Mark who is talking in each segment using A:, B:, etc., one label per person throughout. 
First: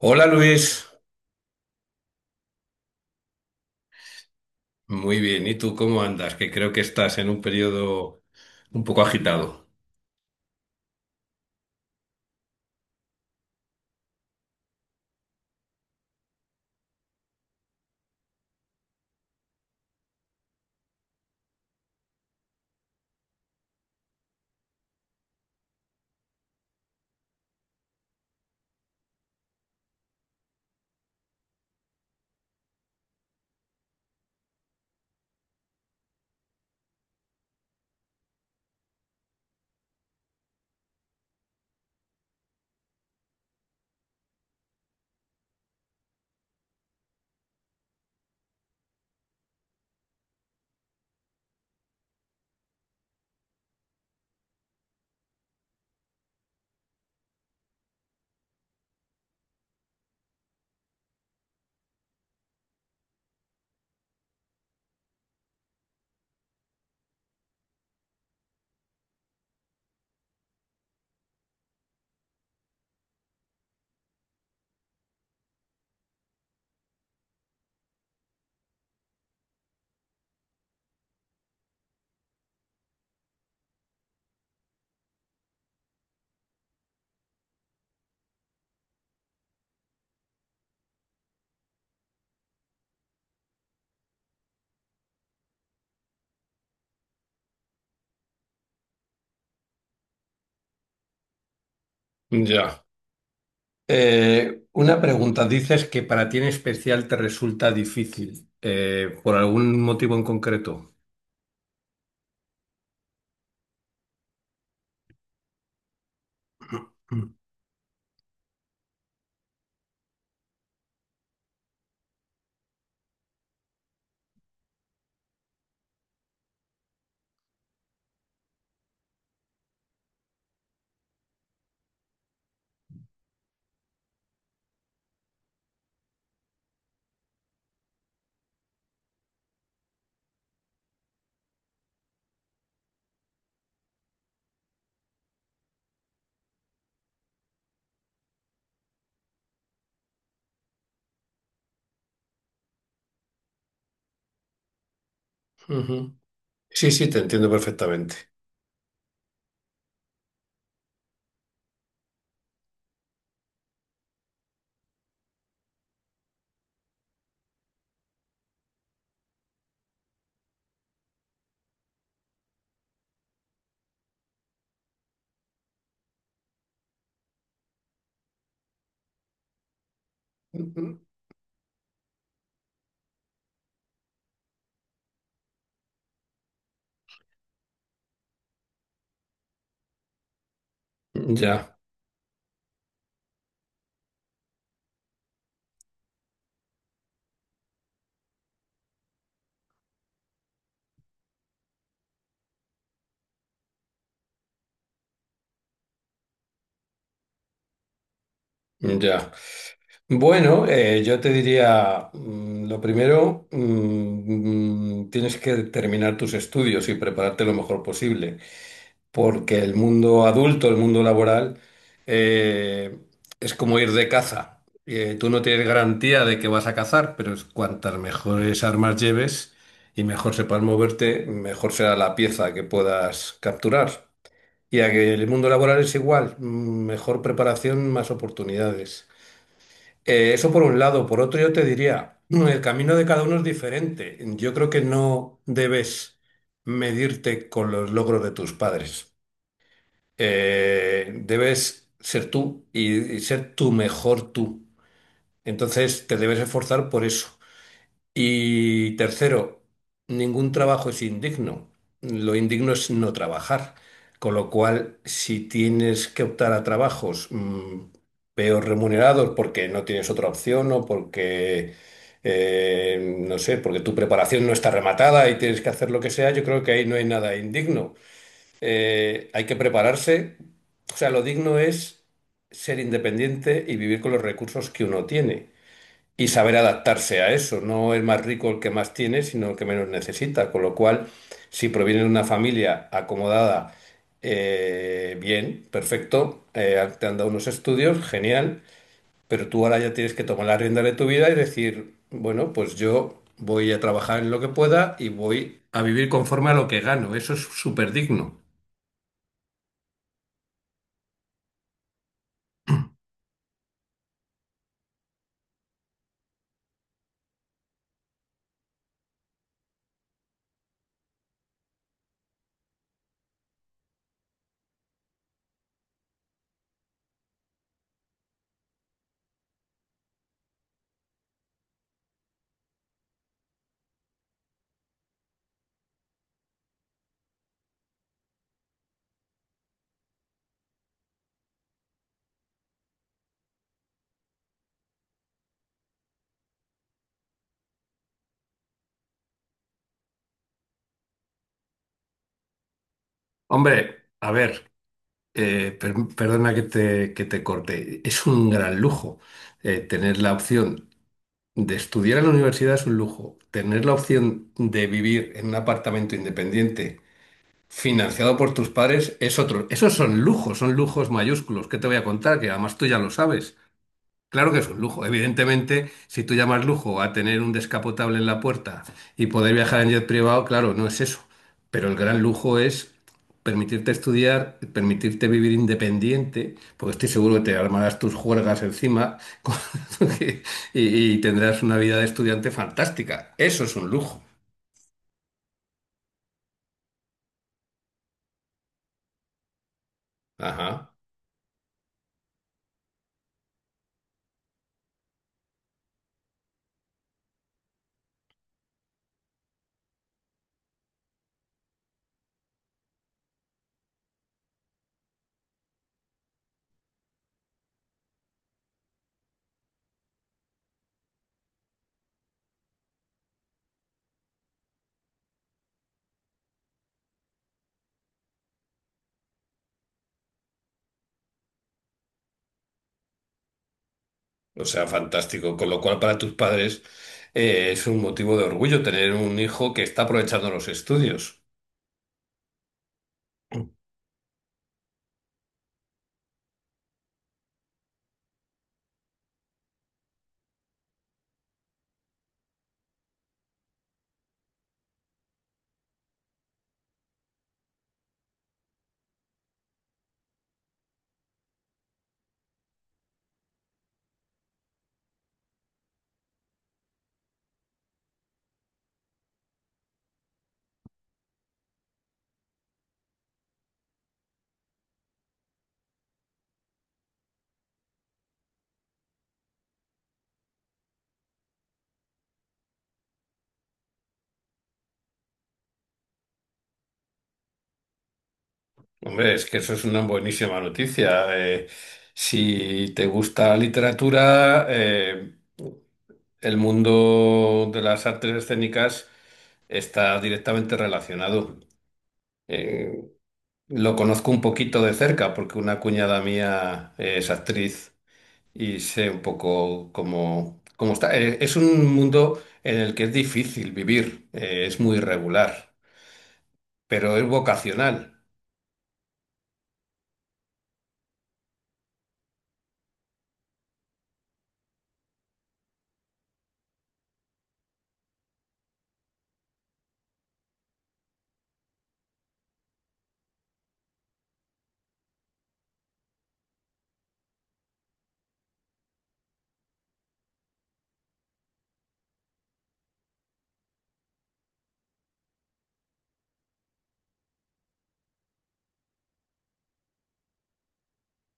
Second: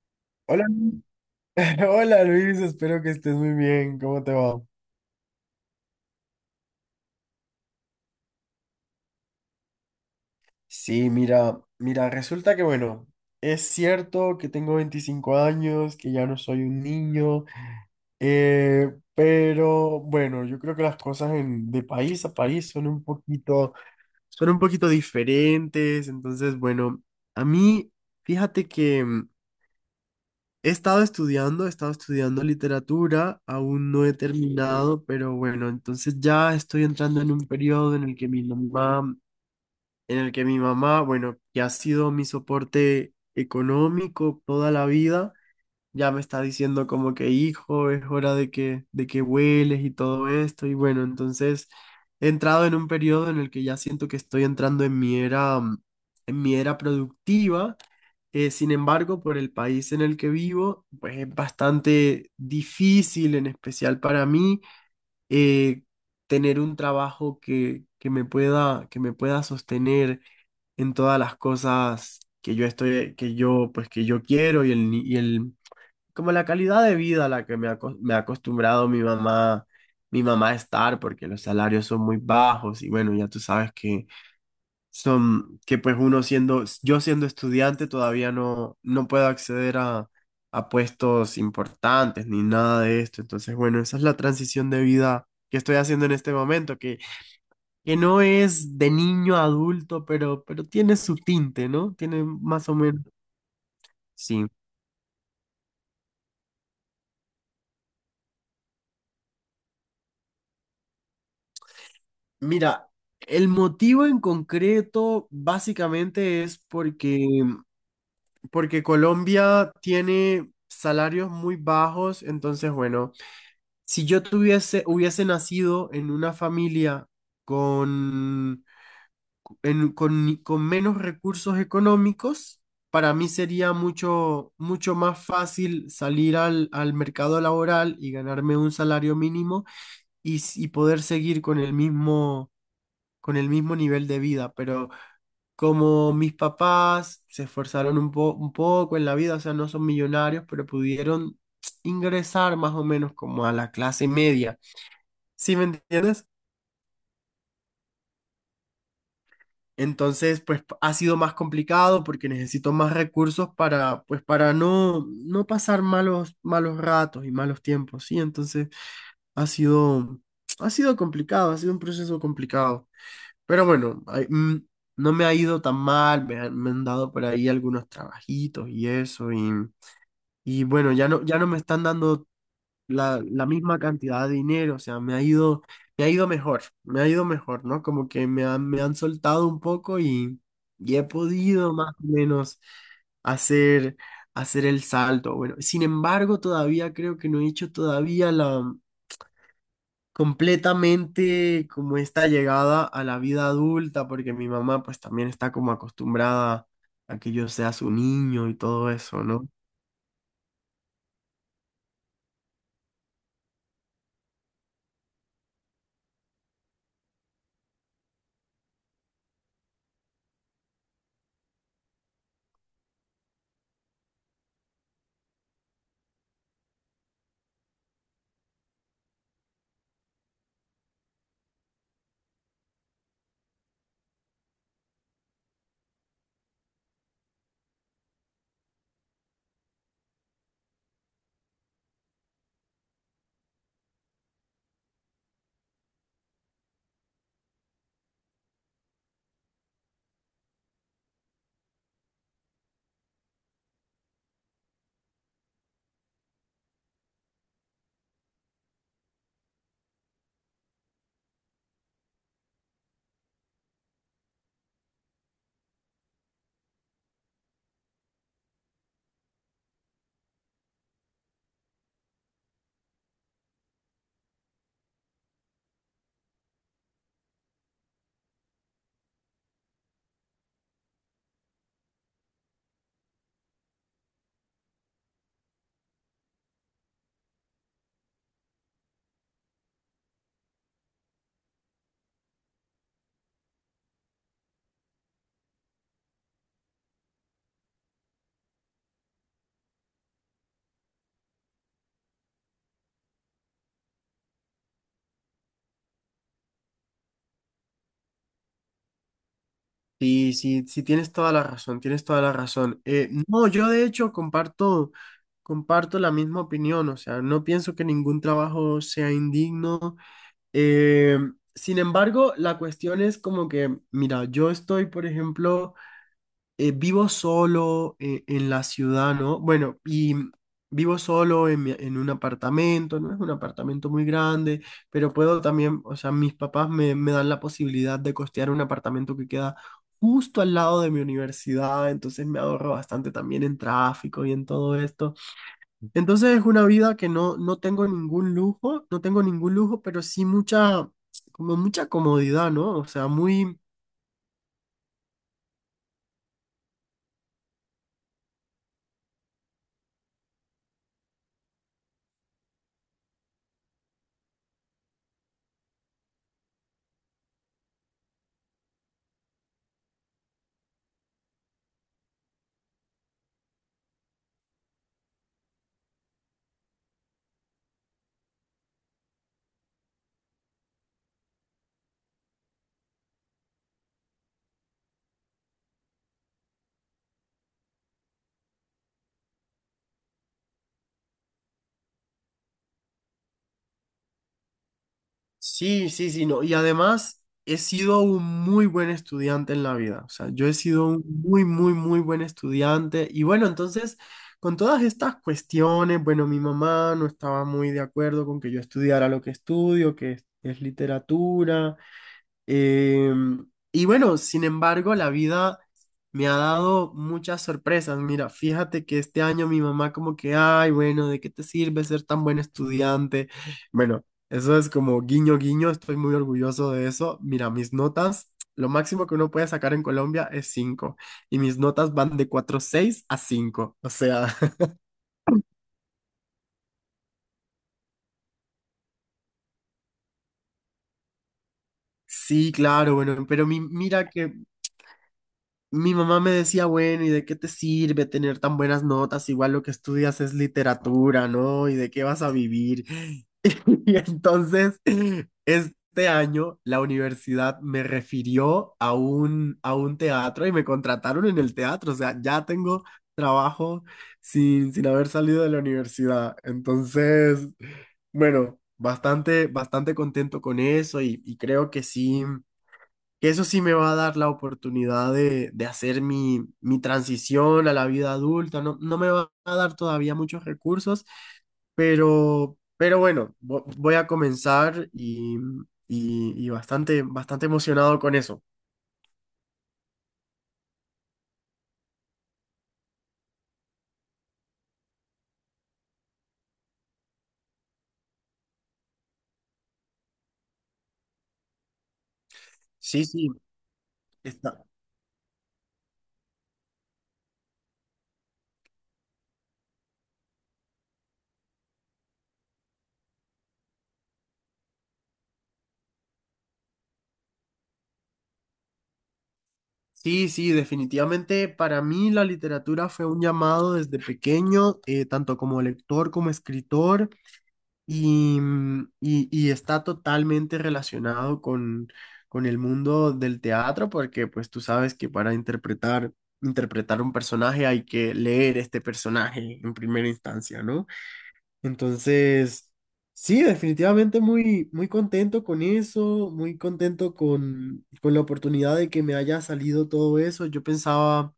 A: Hola
B: Hola,
A: Luis,
B: Hola Luis, espero que estés muy bien. ¿Cómo te va?
A: muy bien. ¿Y tú cómo andas? Que creo que estás en un periodo un poco agitado.
B: Sí, mira, mira, resulta que bueno, es cierto que tengo 25 años, que ya no soy un niño, pero bueno, yo creo que las cosas de país a país son un poquito diferentes. Entonces, bueno, a mí, fíjate que he estado estudiando, he estado estudiando literatura, aún no he terminado, pero bueno, entonces ya estoy entrando en un periodo en el que mi mamá, en el que mi mamá, bueno, que ha sido mi soporte económico toda la vida, ya me está diciendo como que hijo, es hora de que vueles y todo esto. Y bueno, entonces he entrado en un periodo en el que ya siento que estoy entrando en mi era, en mi era productiva. Sin embargo, por el país en el que vivo, pues es bastante difícil, en especial para mí, eh, tener un trabajo que me pueda sostener en todas las cosas que yo estoy, que yo, pues que yo quiero y el, ni- y el, como la calidad de vida a la que me ha acostumbrado mi mamá a estar, porque los salarios son muy bajos y bueno, ya tú sabes que son, que pues uno siendo, yo siendo estudiante todavía no, no puedo acceder a puestos importantes ni nada de esto. Entonces, bueno, esa es la transición de vida que estoy haciendo en este momento, que no es de niño a adulto, pero tiene su tinte, ¿no? Tiene más o
A: Ya.
B: menos, sí.
A: Una pregunta. Dices que para ti en especial te resulta difícil, ¿por algún motivo en concreto?
B: Mira, el motivo en concreto básicamente es
A: Mm.
B: porque, porque Colombia tiene salarios muy bajos, entonces bueno, si yo tuviese, hubiese nacido en una familia con, con menos recursos económicos, para mí sería mucho, mucho más fácil salir al, al mercado laboral y ganarme un salario mínimo y poder seguir con el mismo nivel de vida, pero como mis papás se esforzaron un un poco en la vida, o sea, no son millonarios, pero pudieron ingresar más o menos como a la clase media. ¿Sí me
A: Ujú.
B: entiendes?
A: Sí, sí, te entiendo perfectamente.
B: Entonces, pues ha sido más complicado porque necesito más recursos para, pues, para no, no pasar malos, malos ratos y malos tiempos, ¿sí? Entonces, ha sido, ha sido complicado, ha sido un proceso complicado. Pero bueno, no me ha ido tan mal, me han dado por ahí algunos trabajitos y eso, y bueno,
A: Ujú.
B: ya no, ya no me están dando la, la misma cantidad de dinero, o sea, me ha ido mejor, me ha ido mejor, ¿no? Como que me han soltado un poco y he podido
A: Ya,
B: más o menos hacer, hacer el salto. Bueno, sin embargo, todavía creo que no he hecho todavía completamente como esta llegada a la vida adulta, porque mi mamá pues también está como acostumbrada a que yo sea su niño y todo eso,
A: ya.
B: ¿no?
A: Bueno, yo te diría, lo primero, tienes que terminar tus estudios y prepararte lo mejor posible. Porque el mundo adulto, el mundo laboral, eh, es como ir de caza. Tú no tienes garantía de que vas a cazar, pero es cuantas mejores armas lleves y mejor sepas moverte, mejor será la pieza que puedas capturar. Y a que el mundo laboral es igual, mejor preparación, más oportunidades. Eso por un lado. Por otro, yo te diría, el camino de cada uno es diferente. Yo creo que no debes medirte con los logros de tus padres, debes ser tú y ser tu mejor tú. Entonces te debes esforzar por eso. Y tercero, ningún trabajo es indigno. Lo indigno es no trabajar. Con lo cual, si tienes que optar a trabajos peor remunerados porque no tienes otra opción o porque, no sé, porque tu preparación no está rematada y tienes que hacer lo que sea, yo creo que ahí no hay nada indigno. Hay que prepararse. O sea, lo digno es ser independiente y vivir con los recursos que uno tiene y saber adaptarse a eso. No es más rico el que más tiene, sino el que menos necesita. Con lo cual, si proviene de una familia acomodada, bien, perfecto, te han dado unos estudios, genial, pero tú ahora ya tienes que tomar la rienda de tu vida y decir, bueno, pues yo voy a trabajar en lo que pueda y voy a vivir conforme a lo que gano. Eso es súper digno.
B: Sí, sí, sí, tienes toda la razón, tienes toda la razón. No, yo de hecho comparto, comparto la misma opinión, o sea, no pienso que ningún trabajo sea indigno. Eh, Sin embargo, la cuestión es como que, mira, yo estoy, por ejemplo, vivo solo en la ciudad, ¿no? Bueno, y vivo solo en, en un apartamento, no es un apartamento muy grande, pero puedo también, o sea, mis papás me, me dan la posibilidad de costear un apartamento que queda justo al lado de mi universidad, entonces me ahorro bastante también en tráfico y en todo esto. Entonces es una vida que no, no tengo ningún lujo, no tengo ningún lujo, pero sí mucha, como mucha comodidad, ¿no? O sea, muy...
A: Hombre, a ver, perdona que te, corte. Es un gran lujo, tener la opción de estudiar en la universidad es un lujo. Tener la opción de vivir en un apartamento independiente financiado por tus padres es otro. Esos son lujos mayúsculos. ¿Qué te voy a contar? Que además tú ya lo sabes. Claro que es un lujo. Evidentemente, si tú llamas lujo a tener un descapotable en la puerta y poder viajar en jet privado, claro, no es eso. Pero el gran lujo es permitirte estudiar, permitirte vivir independiente, porque estoy seguro que te armarás tus juergas encima con- y, tendrás una vida de estudiante fantástica. Eso es un lujo.
B: Sí, sí, sí, no. Y además he sido un muy buen estudiante en la vida. O sea, yo he sido
A: Ajá.
B: un muy, muy, muy buen estudiante. Y bueno, entonces, con todas estas cuestiones, bueno, mi mamá no estaba muy de acuerdo con que yo estudiara lo que estudio, que es literatura. Em, y bueno, sin embargo, la vida me ha dado muchas sorpresas. Mira, fíjate que este año mi mamá como que, ay, bueno, ¿de qué te sirve ser tan buen estudiante? Bueno, eso es como guiño, guiño, estoy muy orgulloso de eso. Mira, mis notas, lo máximo que uno puede sacar en Colombia es 5 y mis notas van de 4,6 a 5. O sea,
A: O sea, fantástico. Con lo cual, para tus padres, es un motivo de orgullo tener un hijo que está aprovechando los estudios.
B: sí, claro, bueno, pero mira que mi mamá me decía, bueno, ¿y de qué te sirve tener tan buenas notas? Igual lo que estudias es literatura, ¿no? ¿Y de qué vas a vivir? Y entonces, este año la universidad me refirió a un teatro y me contrataron en el teatro. O sea, ya tengo trabajo sin, sin haber salido de la universidad. Entonces, bueno, bastante, bastante contento con eso y creo que sí que eso sí me va a dar la oportunidad de hacer mi, mi transición a la vida adulta. No, no me va a dar todavía muchos recursos, pero bueno, voy a comenzar y bastante, bastante emocionado con eso.
A: Hombre, es que eso es una buenísima noticia. Si te gusta la literatura, el mundo de las artes escénicas está directamente relacionado. Eh,
B: Sí, sí,
A: lo conozco un
B: está.
A: poquito de cerca porque una cuñada mía, es actriz y sé un poco cómo, está. Es un mundo en el que es difícil vivir, es muy irregular, pero es vocacional.
B: Sí, sí, definitivamente para mí la literatura fue un llamado desde pequeño, tanto como lector como escritor. Y, y está totalmente relacionado con el mundo del teatro, porque pues tú sabes que para interpretar, interpretar un personaje hay que leer este personaje en primera instancia, ¿no? Entonces, sí, definitivamente muy, muy contento con eso, muy contento con la oportunidad de que me haya salido todo eso. Yo pensaba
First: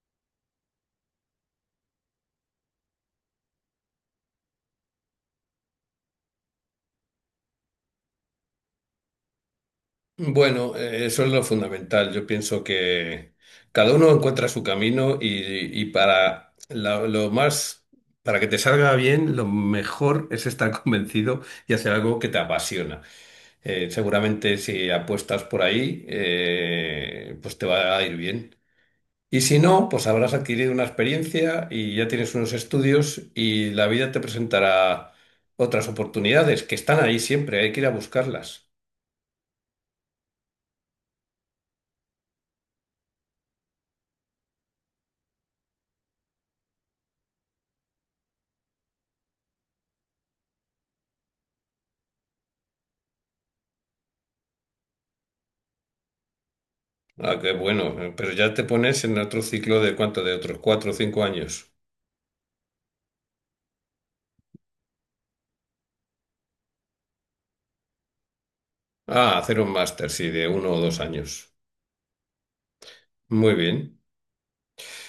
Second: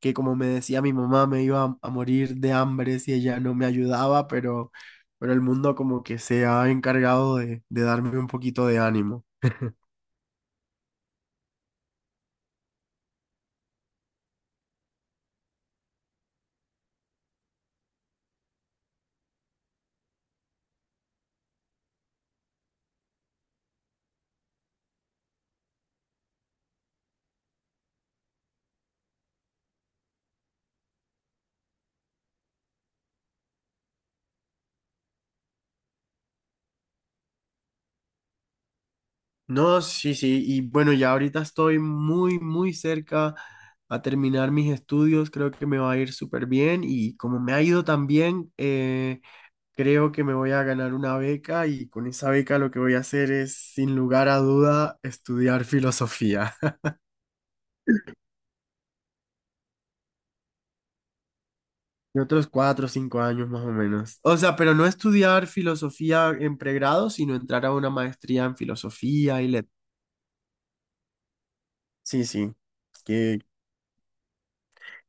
B: que como me decía mi mamá, me iba a morir de hambre si ella no me ayudaba, pero el mundo como que se ha encargado de darme un poquito de ánimo.
A: Bueno, eso es lo fundamental. Yo pienso que cada uno encuentra su camino y, para lo más, para que te salga bien, lo mejor es estar convencido y hacer algo que te apasiona. Seguramente si apuestas por ahí, pues te va a ir bien. Y si no, pues habrás adquirido una experiencia y ya tienes unos estudios y la vida te presentará otras oportunidades que están ahí siempre, hay que ir a buscarlas.
B: No, sí, sí, y bueno, ya ahorita estoy muy, muy cerca a terminar mis estudios, creo que me va a ir súper bien y como me ha ido tan bien, creo que me voy a ganar una beca y con esa beca lo que voy a hacer es, sin lugar a duda, estudiar filosofía.
A: Ah, qué bueno. Pero ya te pones en otro ciclo de cuánto, de otros 4 o 5 años.
B: Y otros 4 o 5 años más o menos. O sea, pero no estudiar filosofía en pregrado, sino entrar a una maestría en
A: Ah,
B: filosofía y
A: hacer
B: le...
A: un máster, sí, de 1 o 2 años.
B: Sí, sí, que,
A: Muy bien.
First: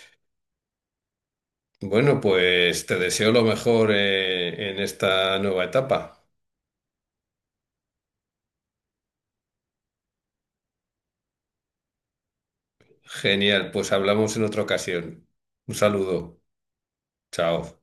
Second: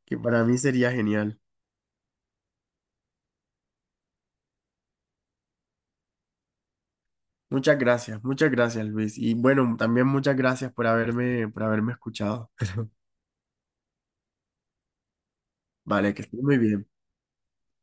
B: que para mí sería genial.
A: Bueno, pues te deseo lo mejor, en esta nueva etapa.
B: Muchas gracias, Luis. Y bueno, también muchas gracias por haberme escuchado.
A: Genial, pues hablamos en otra ocasión. Un
B: Vale, que
A: saludo.
B: estés muy bien.
A: Chao.